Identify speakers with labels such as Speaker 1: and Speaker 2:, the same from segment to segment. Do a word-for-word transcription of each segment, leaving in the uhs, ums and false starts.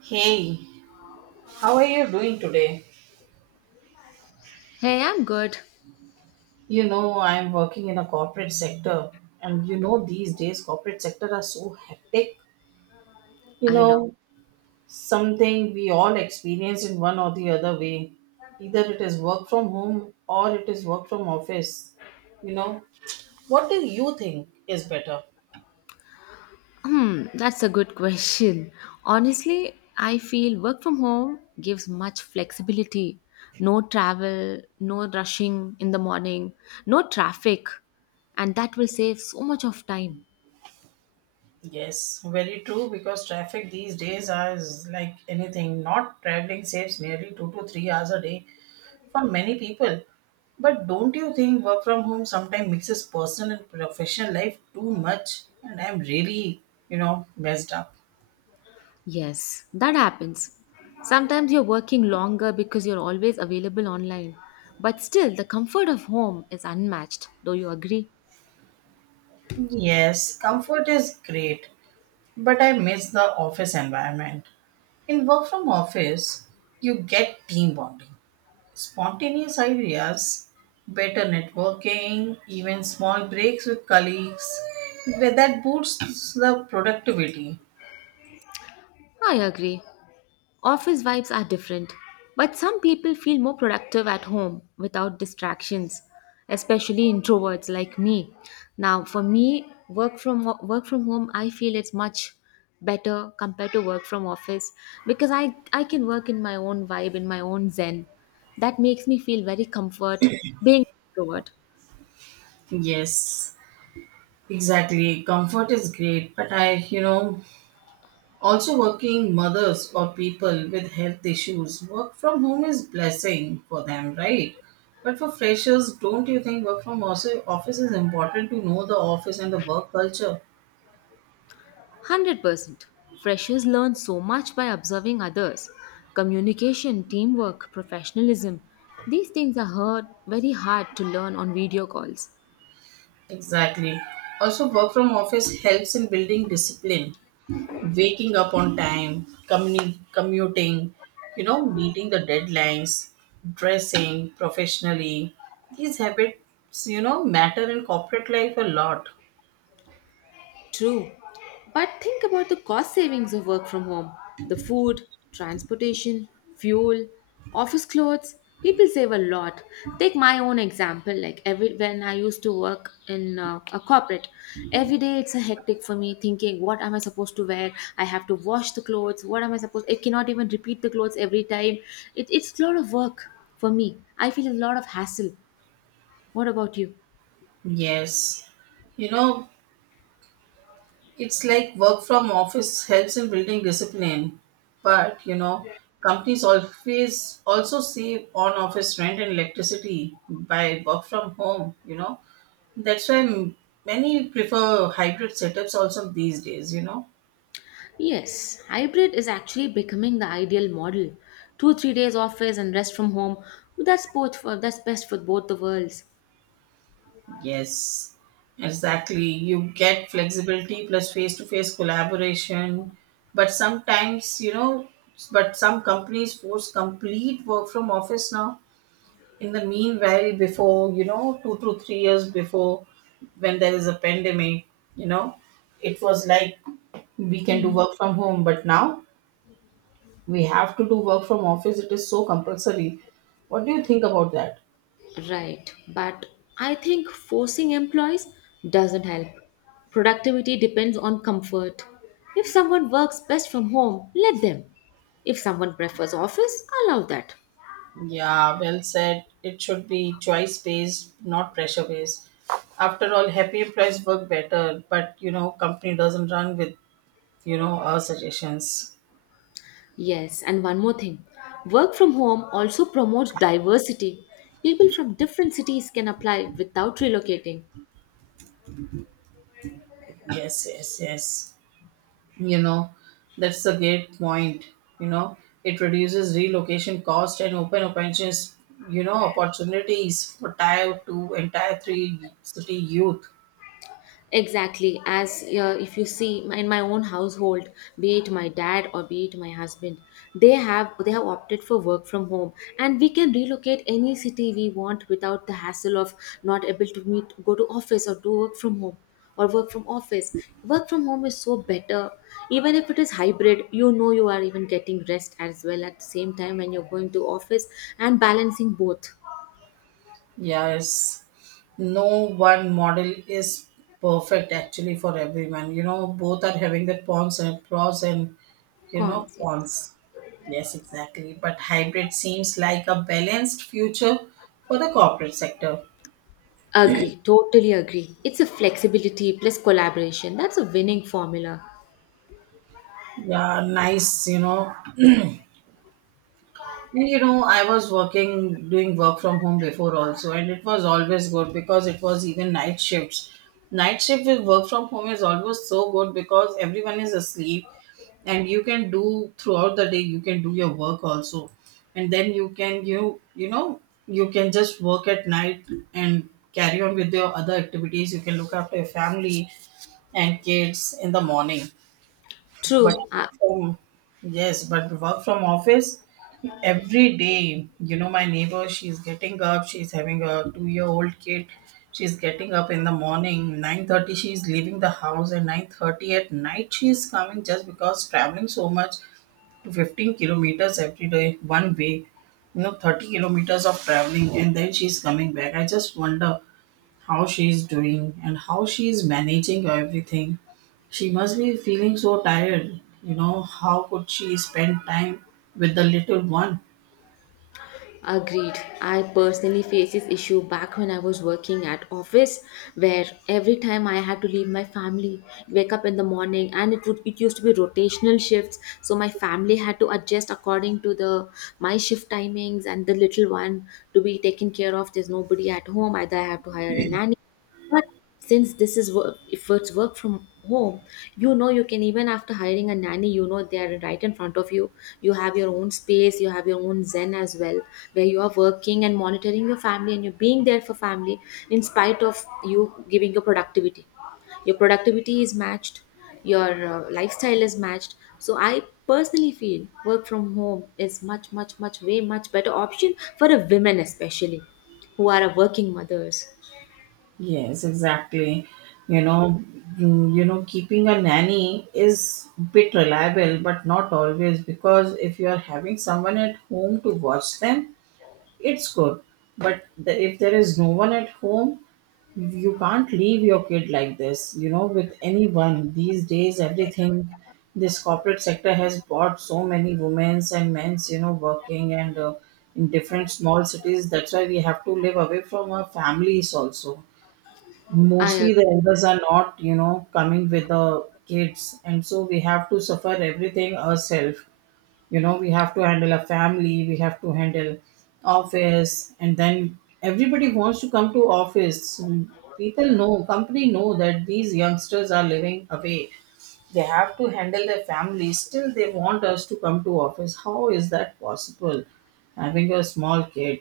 Speaker 1: Hey, how are you doing today?
Speaker 2: Hey, I'm good.
Speaker 1: You know, I'm working in a corporate sector, and you know, these days corporate sector are so hectic. You
Speaker 2: I know.
Speaker 1: know, Something we all experience in one or the other way. Either it is work from home or it is work from office. You know, what do you think is better?
Speaker 2: Hmm, that's a good question. Honestly, I feel work from home gives much flexibility. No travel, no rushing in the morning, no traffic, and that will save so much of time.
Speaker 1: Yes, very true because traffic these days is like anything. Not traveling saves nearly two to three hours a day for many people. But don't you think work from home sometimes mixes personal and professional life too much? And I'm really, you know, messed up.
Speaker 2: Yes, that happens. Sometimes you're working longer because you're always available online. But still, the comfort of home is unmatched. Do you agree?
Speaker 1: Yes, comfort is great, but I miss the office environment. In work from office, you get team bonding, spontaneous ideas, better networking, even small breaks with colleagues. That boosts the productivity.
Speaker 2: I agree. Office vibes are different, but some people feel more productive at home without distractions, especially introverts like me. Now, for me, work from work from home, I feel it's much better compared to work from office because I I can work in my own vibe, in my own zen. That makes me feel very comfort being introvert.
Speaker 1: Yes, exactly. Comfort is great, but I, you know, also working mothers or people with health issues, work from home is blessing for them, right? But for freshers, don't you think work from also office is important to know the office and the work culture?
Speaker 2: one hundred percent. Freshers learn so much by observing others. Communication, teamwork, professionalism. These things are hard, very hard to learn on video calls.
Speaker 1: Exactly. Also, work from office helps in building discipline. Waking up on time, communi- commuting, you know, meeting the deadlines, dressing professionally. These habits, you know, matter in corporate life a lot.
Speaker 2: True. But think about the cost savings of work from home, the food, transportation, fuel, office clothes. People save a lot. Take my own example. Like every when I used to work in uh, a corporate, every day it's a hectic for me. Thinking, what am I supposed to wear? I have to wash the clothes. What am I supposed? I cannot even repeat the clothes every time. It, it's a lot of work for me. I feel a lot of hassle. What about you?
Speaker 1: Yes. You know, it's like work from office helps in building discipline, but you know, companies always also save on office rent and electricity by work from home, you know. That's why m- many prefer hybrid setups also these days, you know.
Speaker 2: Yes, hybrid is actually becoming the ideal model. Two, three days office and rest from home. That's both for that's best for both the worlds.
Speaker 1: Yes, exactly. You get flexibility plus face to face collaboration. But sometimes, you know, but some companies force complete work from office now. In the meanwhile, before, you know, two to three years before, when there is a pandemic, you know, it was like we can do
Speaker 2: Mhm.
Speaker 1: work from home. But now we have to do work from office. It is so compulsory. What do you think about that?
Speaker 2: Right, but I think forcing employees doesn't help. Productivity depends on comfort. If someone works best from home, let them. If someone prefers office, allow that.
Speaker 1: Yeah, well said. It should be choice based, not pressure based. After all, happy employees work better, but you know, company doesn't run with you know our suggestions.
Speaker 2: Yes, and one more thing, work from home also promotes diversity. People from different cities can apply without relocating.
Speaker 1: Yes, yes, yes. You know, that's the great point. You know, it reduces relocation cost and open opportunities. You know, opportunities for tier two and tier three city youth.
Speaker 2: Exactly, as uh, if you see my- in my own household, be it my dad or be it my husband, they have they have opted for work from home, and we can relocate any city we want without the hassle of not able to meet, go to office or do work from home or work from office. Work from home is so better, even if it is hybrid. You know you are even getting rest as well at the same time when you're going to office and balancing both.
Speaker 1: Yes, no one model is perfect actually for everyone. You know, both are having their pros and pros and you know
Speaker 2: Cons.
Speaker 1: cons. Yes, exactly. But hybrid seems like a balanced future for the corporate sector.
Speaker 2: Agree, totally agree. It's a flexibility plus collaboration. That's a winning formula.
Speaker 1: Yeah, nice, you know. And you know, I was working doing work from home before also, and it was always good because it was even night shifts. Night shift with work from home is always so good because everyone is asleep, and you can do throughout the day you can do your work also, and then you can you you know you can just work at night and carry on with your other activities. You can look after your family and kids in the morning. but
Speaker 2: True, I
Speaker 1: from, yes, but work from office every day, you know my neighbor, she's getting up, she's having a two year old kid. She's getting up in the morning nine thirty, she's leaving the house, and nine thirty at night she's coming, just because traveling so much to fifteen kilometers every day one way. you know thirty kilometers of traveling, and then she's coming back. I just wonder how she's doing and how she's managing everything. She must be feeling so tired. You know how could she spend time with the little one?
Speaker 2: agreed. I personally faced this issue back when I was working at office where every time I had to leave my family, wake up in the morning and it would it used to be rotational shifts. So my family had to adjust according to the my shift timings and the little one to be taken care of. There's nobody at home. Either I have to hire a nanny. But since this is work, if it's work from home, you know you can even after hiring a nanny, you know they are right in front of you. You have your own space, you have your own zen as well, where you are working and monitoring your family and you're being there for family in spite of you giving your productivity. Your productivity is matched, your uh, lifestyle is matched. So I personally feel work from home is much, much, much, way much better option for a women especially, who are a working mothers.
Speaker 1: Yes, exactly. You know, mm, you know, Keeping a nanny is bit reliable, but not always because if you are having someone at home to watch them, it's good, but the, if there is no one at home, you can't leave your kid like this, you know, with anyone. These days, everything, this corporate sector has brought so many women's and men's, you know, working and uh, in different small cities. That's why we have to live away from our families also.
Speaker 2: I
Speaker 1: Mostly the
Speaker 2: agree.
Speaker 1: elders are not, you know, coming with the kids, and so we have to suffer everything ourselves. You know we have to handle a family, we have to handle office, and then everybody wants to come to office. People know, company know, that these youngsters are living away, they have to handle their family, still they want us to come to office. How is that possible, having a small kid?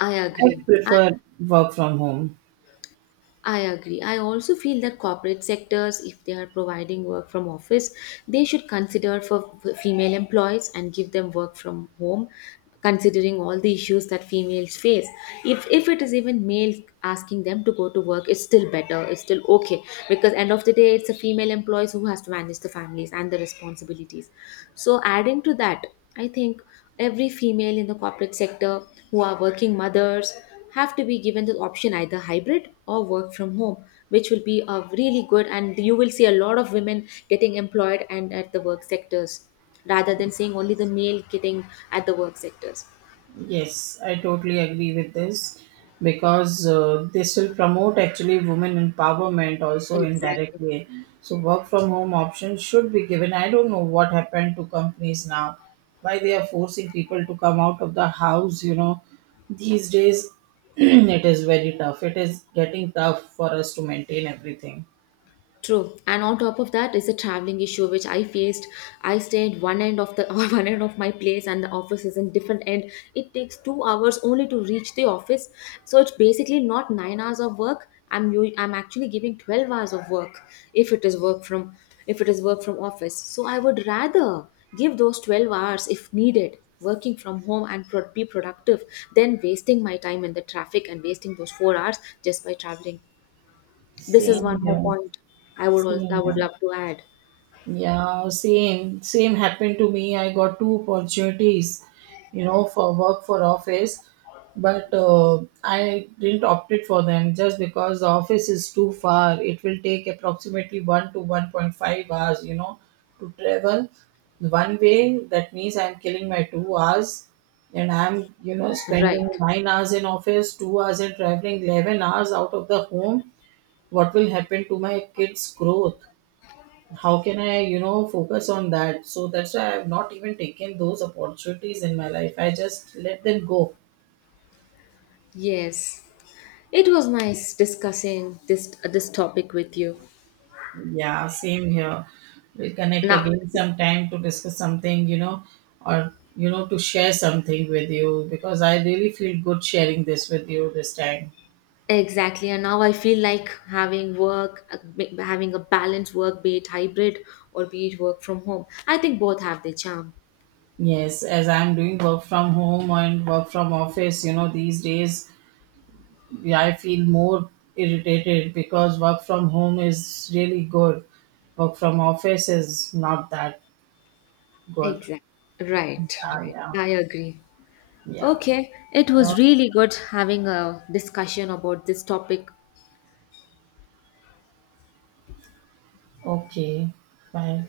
Speaker 2: I
Speaker 1: I
Speaker 2: agree. I,
Speaker 1: prefer work from home.
Speaker 2: I agree. I also feel that corporate sectors, if they are providing work from office, they should consider for f- female employees and give them work from home, considering all the issues that females face. If if it is even male asking them to go to work, it's still better. It's still okay because end of the day, it's a female employees who has to manage the families and the responsibilities. So adding to that, I think every female in the corporate sector who are working mothers have to be given the option either hybrid or work from home, which will be a really good and you will see a lot of women getting employed and at the work sectors rather than seeing only the male getting at the work sectors.
Speaker 1: Yes, I totally agree with this because uh, they still promote actually women empowerment also
Speaker 2: Exactly.
Speaker 1: indirectly. So work from home options should be given. I don't know what happened to companies now, why they are forcing people to come out of the house. You know, these days it is very tough. It is getting tough for us to maintain everything.
Speaker 2: True. And on top of that is the traveling issue which I faced. I stayed one end of the one end of my place and the office is in different end. It takes two hours only to reach the office. So it's basically not nine hours of work. I'm u- I'm actually giving twelve hours of work if it is work from if it is work from office. So I would rather give those twelve hours if needed working from home and pro- be productive than wasting my time in the traffic and wasting those four hours just by traveling. This is
Speaker 1: Same
Speaker 2: one more
Speaker 1: here.
Speaker 2: point I would al-
Speaker 1: Same
Speaker 2: I would
Speaker 1: here.
Speaker 2: love to add.
Speaker 1: Yeah, same. Same happened to me. I got two opportunities, you know, for work for office, but uh, I didn't opt it for them just because the office is too far. It will take approximately one to one point five hours, you know, to travel one way. That means I'm killing my two hours, and I'm you know spending
Speaker 2: Right.
Speaker 1: nine hours in office, two hours in traveling, eleven hours out of the home. What will happen to my kids' growth? How can I you know focus on that? So that's why I have not even taken those opportunities in my life, I just let them go.
Speaker 2: Yes. It was nice discussing this this topic with you.
Speaker 1: Yeah, same here. We'll connect
Speaker 2: Now,
Speaker 1: again sometime to discuss something, you know or you know to share something with you because I really feel good sharing this with you this time.
Speaker 2: exactly. And now I feel like having work, uh, ma- having a balanced work, be it hybrid or be it work from home. I think both have their charm.
Speaker 1: Yes, as I'm doing work from home and work from office, you know, these days, yeah, I feel more irritated because work from home is really good. Work from office is not that God.
Speaker 2: Exactly. Right, right.
Speaker 1: Yeah,
Speaker 2: I agree.
Speaker 1: yeah,
Speaker 2: Okay, it
Speaker 1: yeah.
Speaker 2: was really good having a discussion about this topic.
Speaker 1: Oh, okay. Bye.